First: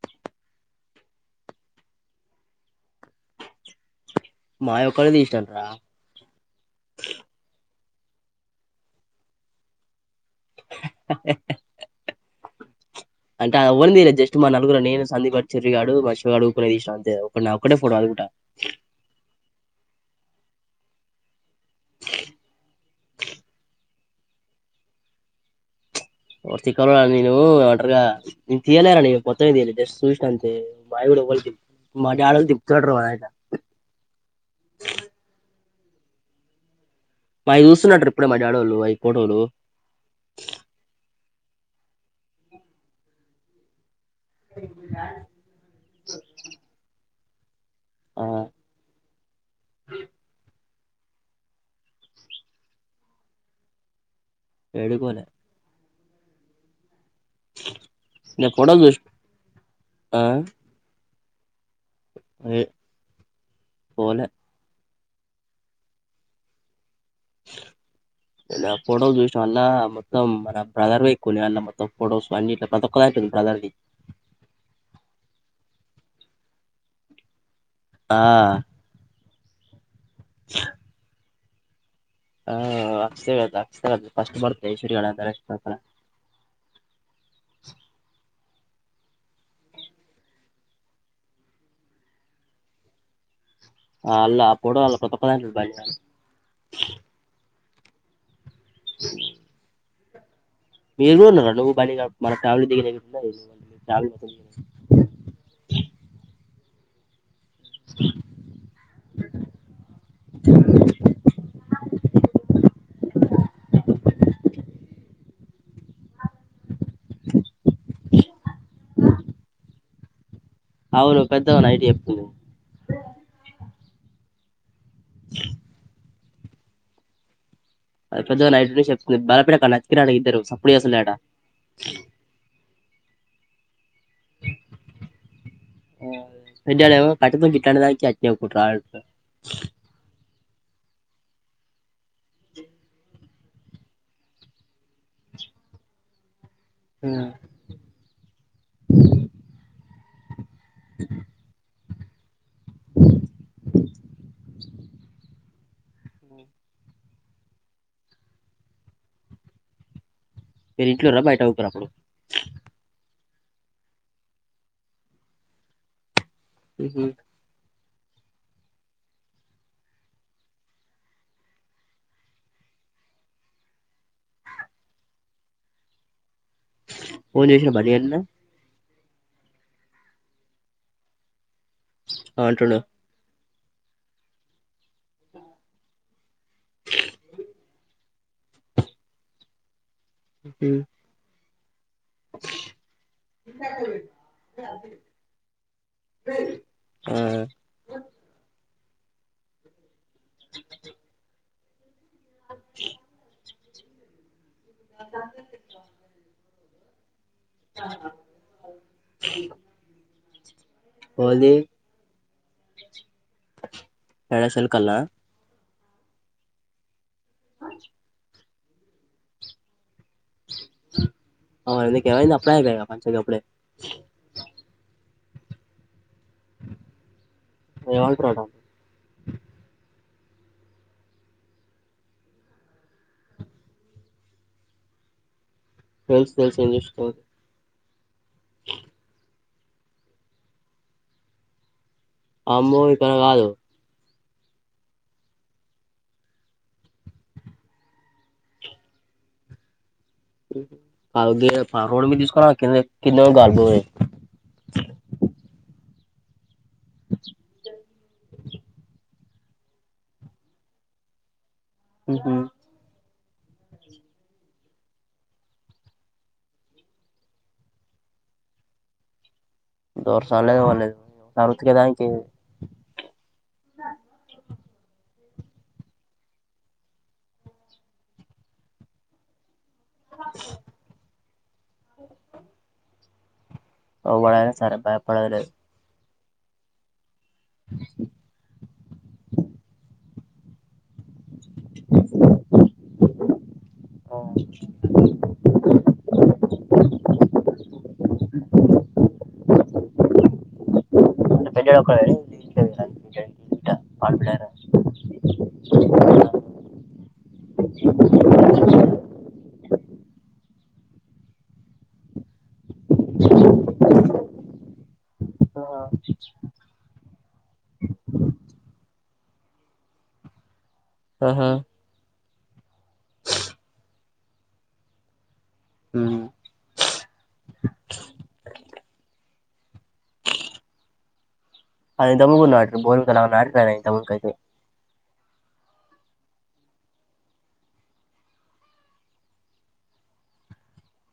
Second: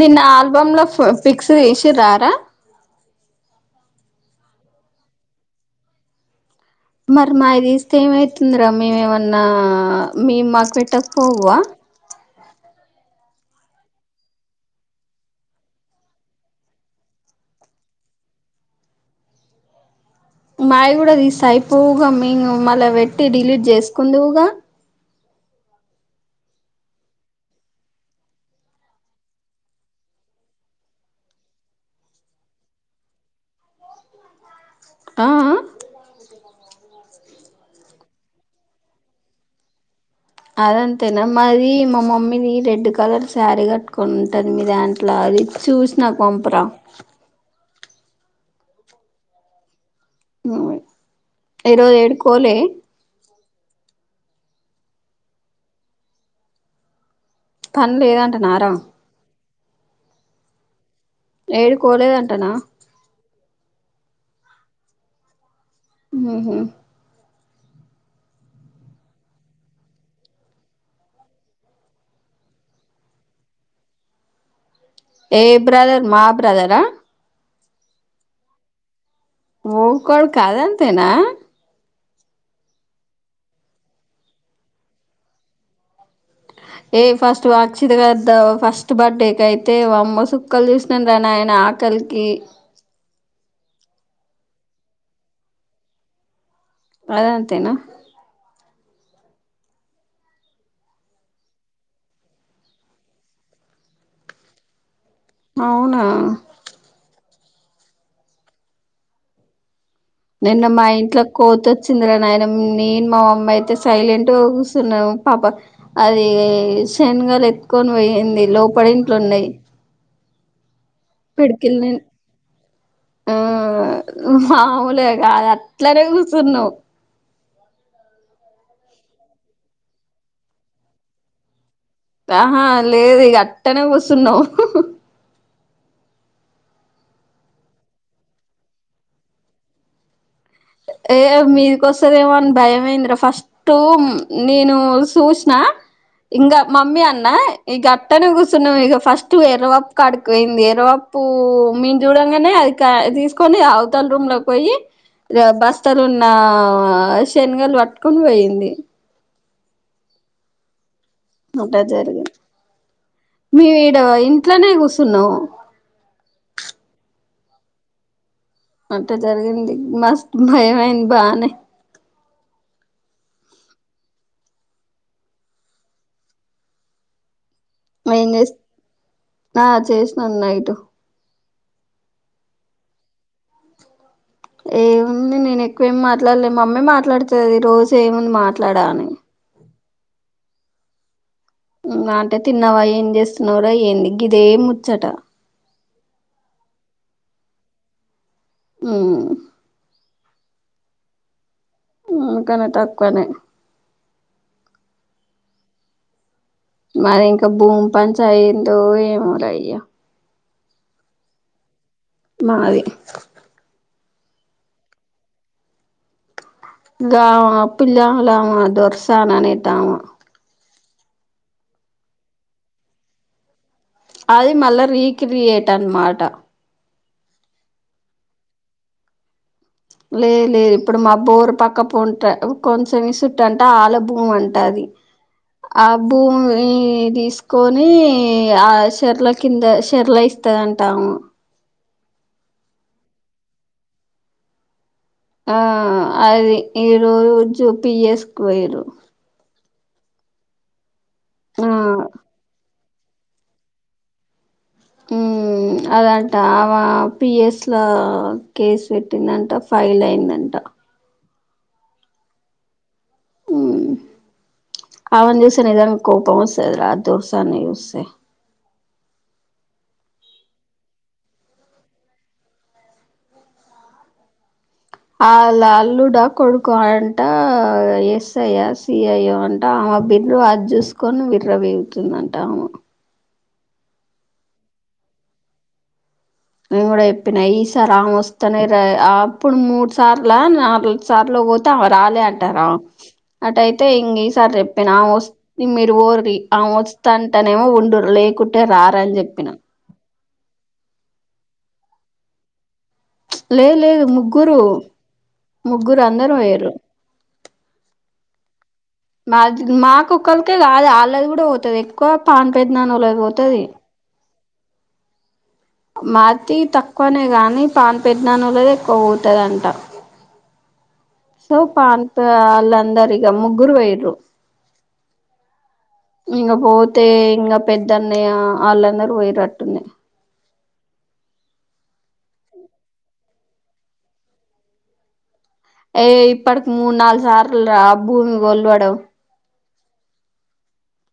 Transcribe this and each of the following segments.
నిన్న ఆల్బమ్ ల ఫ ఫిక్స్ ఈసిర్రారా మాయ్ ఒక్కరే తీశ్నం రా మరి మాయి దీస్తే ఏమైతుందిరా మేమేమన్నా మీవ్ మాక్ పెట్టక్ పోవా అంటే ఆ అవ్వరం దిగలే జస్ట్ మా నలుగురు నేను సంధీప్గా, చెర్రిగాడు, మా అశ్వగాడు, ప్రధీశ్, అంతే ఒక్క నా ఒక్కటే ఫోటో. పుట మాయి కూడా తీస్తే అయిపోవుగా మేం మళ్ళ పెట్టి డిలీట్ చేస్కుందువుగా ఓర్ తిక్కలోడ నేను ఏమో అటర్గా నిన్ తీయలేరా నేను మొత్తమే జస్ట్ చూసిన అంతే మాయి [unintelligible] ఆ ఆ మాయి చూస్తున్రట ట్రిప్పుడే మా డాడోళ్ళలు అయి ఫోటోలు అదంతేనా మాది మా మమ్మీది రెడ్ కలర్ సారీ కట్టు కుంటద్ మీ దాంట్ల అది చూసి నాక్ పంప్ రా ఆ ఈ రోజు ఏడిక్కోలే ఏడిక్ పోలే పన్ నేను లేదంటనార ఫోటోలు చూసి ఆ ఏడిక్ కోలేదంటనా ఏ పోలే మ్ హ్ నిన్నా ఫొటోస్ చూసినం అన్నా మొత్తం మన బ్రదర్వే ఎక్కు ఉన్నయ్ అన్న మొత్తం ఫొటోస్ అన్నిట్ల ప్రతి ఒక్కదాన్ బ్రదర్ది. ఏ బ్రదర్ మా బ్రదరా ఆ ఓ కొడక అదంతేనా ఆ అస్తే కదా అస్తే కదా ఫస్ట్ బర్త్డే [unintelligible] ఏయ్ ఫస్ట్ వాక్షిత గద్దవ్ ఫస్ట్ బర్త్డే కే అయితే వామ్మో సుక్కల్ చూసినాన్ రా ఆయన ఆకలికి ఆ అల్ ఆ పోడు అల్ [inaudible] అదంతేనా అ మీరు కూడా ఉన్నారా నువ్వు బండి [inaudible] అవునా [inaudible] నిన్న మా ఇంట్ల కోతొచ్చిందిరా నాయన నేన్ మా మమ్మయితే సైలెంట్గ కూర్చున్నాం పాప అది శన్గల్ ఎత్తుకోన్ పోయింది. లోపల ఇంట్లున్నయి. అవును పెద్దగా పడికెల్ నైట్ నేన్ చెప్తుంది ఆ మామూలే కాద్ అట్లనే కుసున్నాం. అది పెద్దగ చెప్తుంది బాలపిడ కల అచ్చిరా ఇద్దరు సప్పుడుచేస్తలే అట. ఆహా లేద్ ఇగ అట్టనే కూసున్నాం. [unintelligible] ఏ మీడికొస్తదేమో అని భయమయిందిరా ఫస్ట్ టు నేను చూసిన ఇంగా మమ్మీ అన్న ఇగ అట్టనే కూసున్నాం ఇగ ఫస్ట్ [inaudible] పోయింది ఏరు అప్పు మీ చూడంగనే అది క తీస్కొని అవతల రూమ్లక్ పోయి గ బస్తలున్న శనగలు పట్టుకొన్ పోయింది. మీర్ ఇంట్లుంరా బయట కూర్చున్రా అప్పుడు మేం ఇడ ఇంట్లనే కూసున్నాం. [inaudible] అంటే జరిగింది. మస్త్ భయం అయింది బానే ఫోన్ చేసిండా బన్నీ గాడ్ నిన్న ఏం చేస్ ఆ చేసినం నైట్ ఆ అంటుండు. ఏముంది నేన్ ఎక్కువేం మాట్లాడ్లే మమ్మే మాట్లాడ్తది రోజే ఏముంద్ మాట్లాడ అని హ్ అంటే తిన్నవా ఏం చేస్తున్నవ్ రా ఏంది గిదే ముచ్చట. ఆ అమ్ [inaudible] ఉమ్ ఇతనే తక్కువనే నా చార్జర్ స్విచ్ ఆఫ్ మరి ఇంకా భూమి పంచ అయ్యందో ఏమోలే అయ్యా పోది మాది ఎడా సెల్ కలా గా పిల్ల లామా దొరసని అనిది ఆమా అవునా నీకు ఏమయింది అప్లయి గ పెంచే అప్పుడే క్రియేట్ అన్నమాట ఎం అంటాడు లేదు లేదు ఇప్పుడు మా బోరు పక్క పోంట కొంచెం చుట్ట అంటే ఆళ్ల భూమి అంట అది ఆ తెలుసు తెలుసు భుమి ఏం చేస్తావ్ తీస్కో ని ఆ చెట్ల కింద చెట్ల ఇస్తదంటాము అమ్మో ఇక్కడ కాదు ఆ అది ఈ రోజు జుపిఎస్క పోయిరు ఆ గే రోడ్ మీద తీసుకోరా క్రింద క్రింద ఏ గల్బ ఉమ్ అదంటా అమా పిఎస్ లో కేసు పెట్ పట్టిందంట ఫైల్ అయిందంట ఉహుమ్ ఉమ్ ఆమెని చూస్తే నిజంగా కోపం వస్తే అద రా దోసాన్నిస్తే దరసాని లేదు ఎవన్ లేదు ఉతికి దానికి అలా అల్లుడా కొడుకా అంట ఎస్ఐయా సిఐయే అంట ఆమె బిర్రు అది చూసుకొని విర్ర వీగుతుందంట ఆమె వడ సర అప్పుడలు నువ్వు కూడా చెప్పిన ఈసారి ఆమే వస్తానే అప్పుడు మూడు సార్ల నాది సార్లో పోత అ రాలే అంటారా అటయితే అయితే ఇంకా ఈ సారి చెప్పినా ఆమె వస్తే మీరు ఊరకా ఆమె వస్త అంటనేమో ఉండూరు లేకుంటే రారని చెప్పినా పెట్టాడు ఒక లేదు లేదు ముగ్గురూ ముగ్గురు అందరూ పోయ్యరు మాది మా కోక్కళకే కాదు వాళ్ళది కూడా పోతది ఎక్కువ పా పెద్దనాన్నోలకి పోతాది మాతి తక్కువనే గానీ పాన్ పెట్టినానో లేదో పోతదంట ఆహా సో పాన్ వాళ్ళ అందరి గా ముగ్గురు పోయిరు ఇంకా పోతే ఇంకా పెద్దన్నయ్య ఆళ్ళందరూ పోయిరట్టుంది అది దమున బోరు [unintelligible] తమ ఏ ఇప్పటికి మూడు నాలుగు సార్లు రా భూమి కొలవడం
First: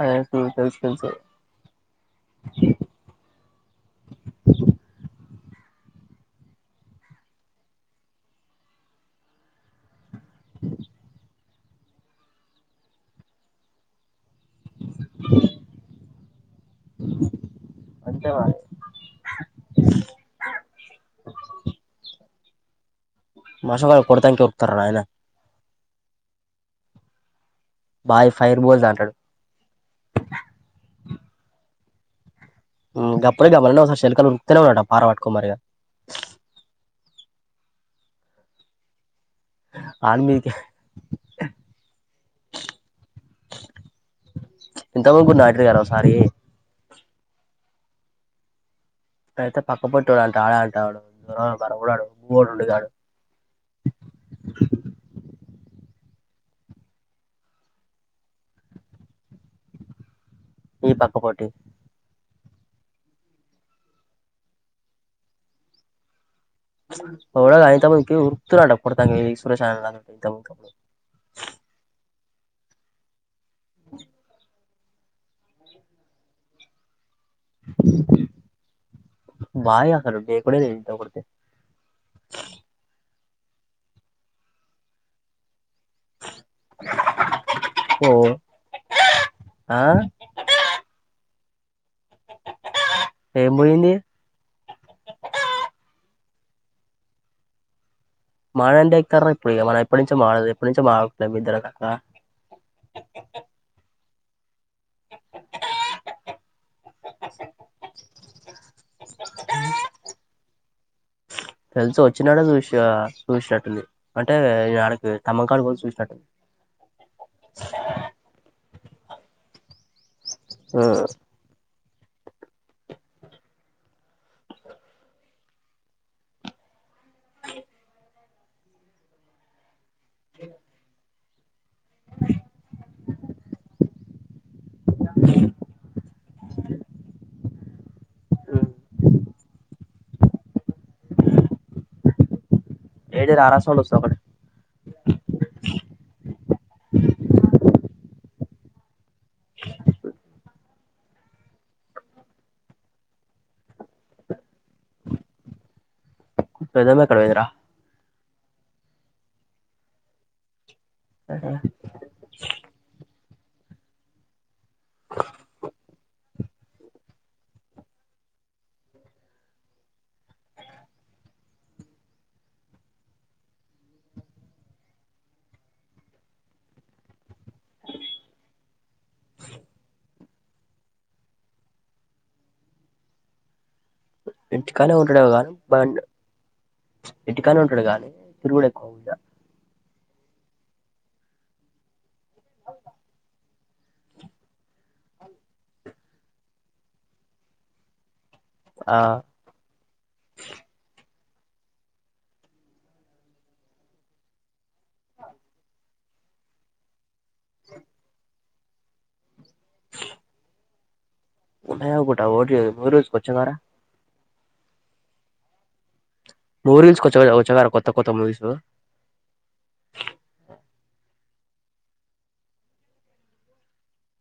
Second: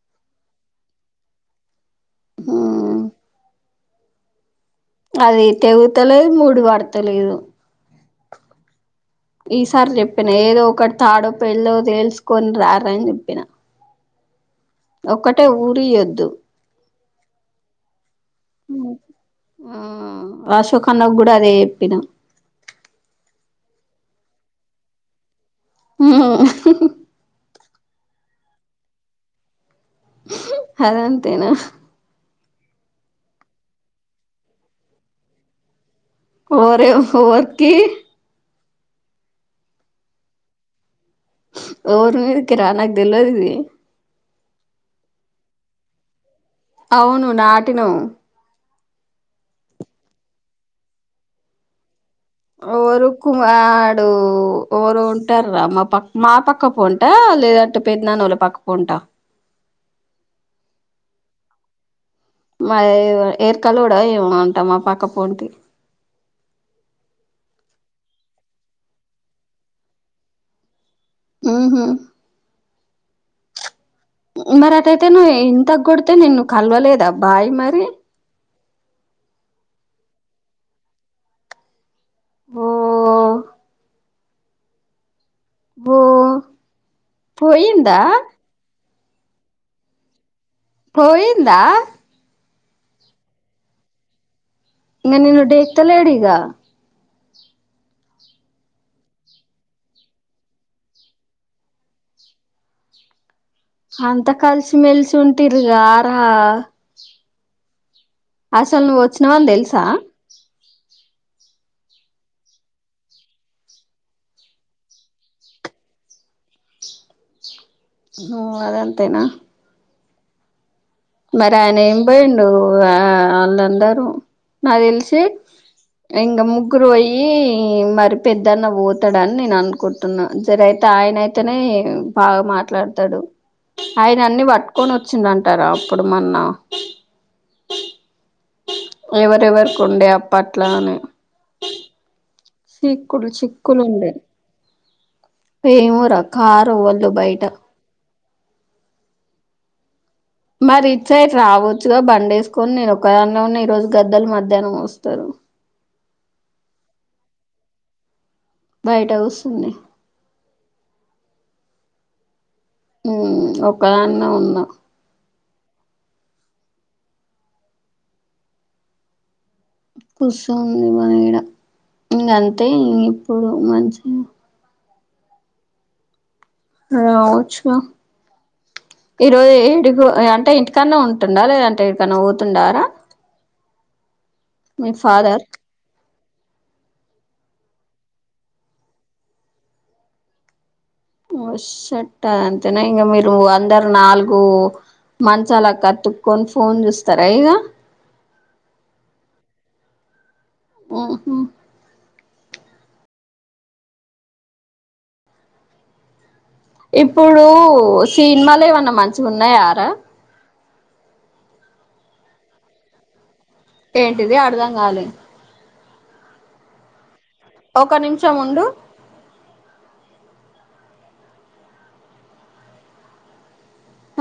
అదే ఉమ్ తెలుసు తెలుసు ఉమ్ అది తెగుతలేదు మూడి పడతలేదు ఈసారి చెప్పిన ఏదో ఒకటి తాడో పెళ్ళో తెల్చకొని రార అని చెప్పిన ఒక్కటే ఊరియొద్దు అంతేవా ఉమ్ హమ్ అశోక్ అన్నకు కూడా అదే చెప్పినాం మోసగాళ్ళు కొడతానికే వస్తారు నాయన హమ్మ్ బాయ్ ఫైర్ బోల్దా అంటడు అదంతేనా గప్పడ గబ ఒకస శెల్కల్ ఉక్కుతేనే ఉన్నాట పారా పట్టుకొని పోయారిగా [inaudible] ఓరే ఓర్కీ ఆన్ మిదికే ఓరు మీదికిరా నాకు తెలవదు ఇది ఇంత మొగ్గు ఉన్నాడు నాటరు గారు సారి అవును నాటినవు అయితే పక్క పుట్ట వాడుంట ఆడ అంటాడు ద మన కూడాడు ఎవరు కుమారు ఎవరో ఉంటారు రా మా ప మా పక్క పోంట లేదంటే పెద్దనాన్న వాళ్ళ పక్క పోంటా మీ పక్కపోటి మా ఏ ఏర్కలోడా ఏమ అంటా మా పక్క పోంటి గా అయితే ఉత్తినే కొడతా సురేషన్న [inaudible] [unintelligible] ఉహూ మరి అటయితే నువ్వు ఇంతకు కొడితే నిను కలవలేదా బాయ్ మరి బాయి అక్కడ డేకూడే దేకుడు ఎవరిని ఓ ఓ పోయిందా ఓ ఆ పోయిందా ఏమి పోయింది ఇక నిన్ను దేక్త లేడు ఇకా మన అంటే ఎతార ఇప్పుడు మనం ఎప్పు నుంచో మాడదు ఎప్పడు నుంచో మాడట్లే ఇద్దరు కాక [unintelligible] [inaudible] [inaudible] అంత కలిసి మెల్సి ఉంటర గార అసలు నువ్వు వచ్చినవని తెలుసా [inaudible] తెలిసి వచ్చినాడ చూసి చూసినట్టుంది అంటే ఆడకి తమ్మకాడు కూడా చూసినట్టుంది అ అదంతేనా మరి ఆయన ఏమి పోయిండు ఆ వాళ్ళందరూ నా తెలిసి ఇంగా ముగ్గురు అయ మరి పెద్దన్న పోతాడ అని నేను అనుకుంటున్నా జర అయితే ఆయనయితే అయితేనే బాగా మాట్లాడతాడు ఆయన అన్ని పట్టుకొని వచ్చిందింటారా మన్న ఎవరెవర్క ఉండే అప్పట్లాను చిక్కులు ఏడి రారాసోడు చిక్కులు వస్తుంది ఉండే ఒకటి ఏమో రా కారు ఎవరిదో బయట మరి ఇటు సైడ్ రావచ్చుగా బండి వేసుకొని నేను ఒకదానిలో ఉన్న ఈ రోజు గద్దలు మధ్యాహ్నం వస్తారు [inaudible] పెద్దమ్మ ఎక్కడ పోయింది రా బయట కూర్చుంది ఆ ఒక్క దాన్నే ఉన్నా [inaudible] కుస్తుంది మన ఇడ ఇక అంతే ఇ ఇప్పుడు మంచి రావచ్చుగా ఈరోజు ఏడు అంటే ఇంటికన్నా ఉంటుందా లేదంటే ఇడికన్నా పోతుండారా [unintelligible] మీ ఇంటికన్నె ఫాదర్ ఉంటాడు బడ్ [unintelligible] కాని ఉంటాడు గా తిరుగుడ ఎక్కు [unintelligible] ఓ షట్ అంతేనా ఇంగ మీరు అందరు నాలుగు మంచాలక్కతుక్కొని ఫోన్ జుస్తరా ఇగ ఆ ఉహు ఇప్పుడు సినిమలు ఏమన్నా మంచిగున్నయారా ఉన్నాయనుకుంట ఓడి మీరుజ కొచ్చగారా [unintelligible] ఏంటిది అర్థం గాలే మూవీ రూల్జ్ కి వచ్చాయి కదా కొత్త ఒక కొత్త నిమిషం మూవీసు ఉండు [unintelligible]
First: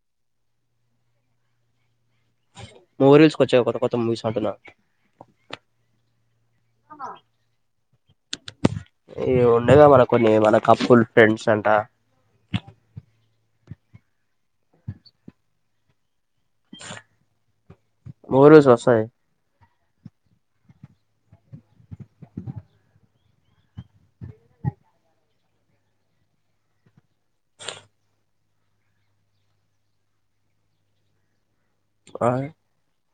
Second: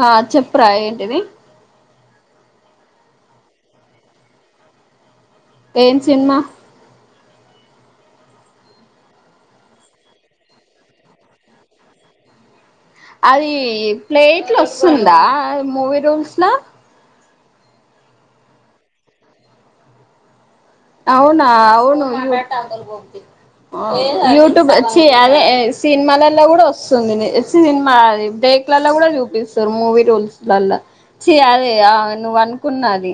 ఆ చెప్పురా ఏంటిది [inaudible] మూవి రూల్స్ కోచ్చాయ కొత్త కొత్త మూవీస్ అంటున్నా ఏం సినిమా [inaudible] ఇ ఉండేగా మన కొన్ని మన కపుల్ ఫ్రెండ్స్ అంట అది ప్లేట్లు వస్తుందా మూవీ రూల్స్ ల [inaudible] మూవీ రూల్స్ లో వస్తది అవునా అవును ఆ యూట్యూబ్ చి అదే సినిమాలలో గుడ వస్తుంది సినిమా ఆది [inaudible] [unintelligible] లో కూడా చూపిస్తారు మూవీ రూల్స్ లల్లా చి అదే ఆ నువ్ అనుకున్నది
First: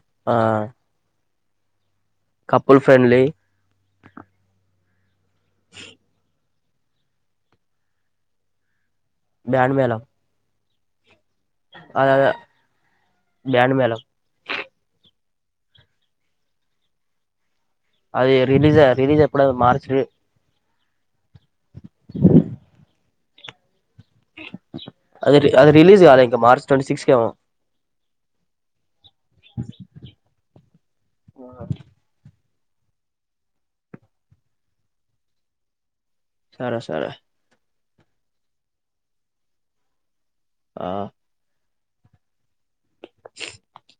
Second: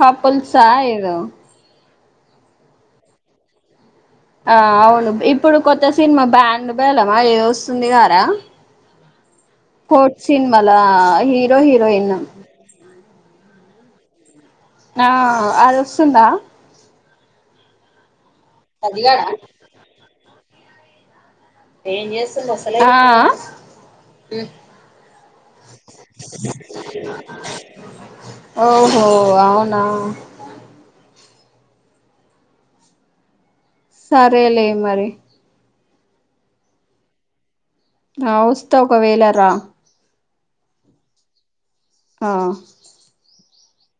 కపుల్స్ ఆ ఏదో కపుల్ ఫ్రెండ్లీ ఆ అవును ఇప్పుడు కొత్త సినిమా బ్యాండ్ బేలమా ఏధో వస్తుంది గదరా బాండ్ మేళం మలా హిరో హిరోయిన్ అద బ్యాండ్ మేళం ఆ అదోస్తుందా అది రిలీజ్ రిలీజ్ ఆయి ఎపుడు [unintelligible] ఏం జేస్తుంద అసలే ఆహా! అది అది రిలీజ్ గాలే ఇంకా మార్చ్ ట్వంటీ సిక్స్ కేమో ఓహో అవునా [unintelligible] సరే లే మరి సరే, సరే ఆ వస్తే ఒకవేళ రా ఆ ఆ [unintelligible]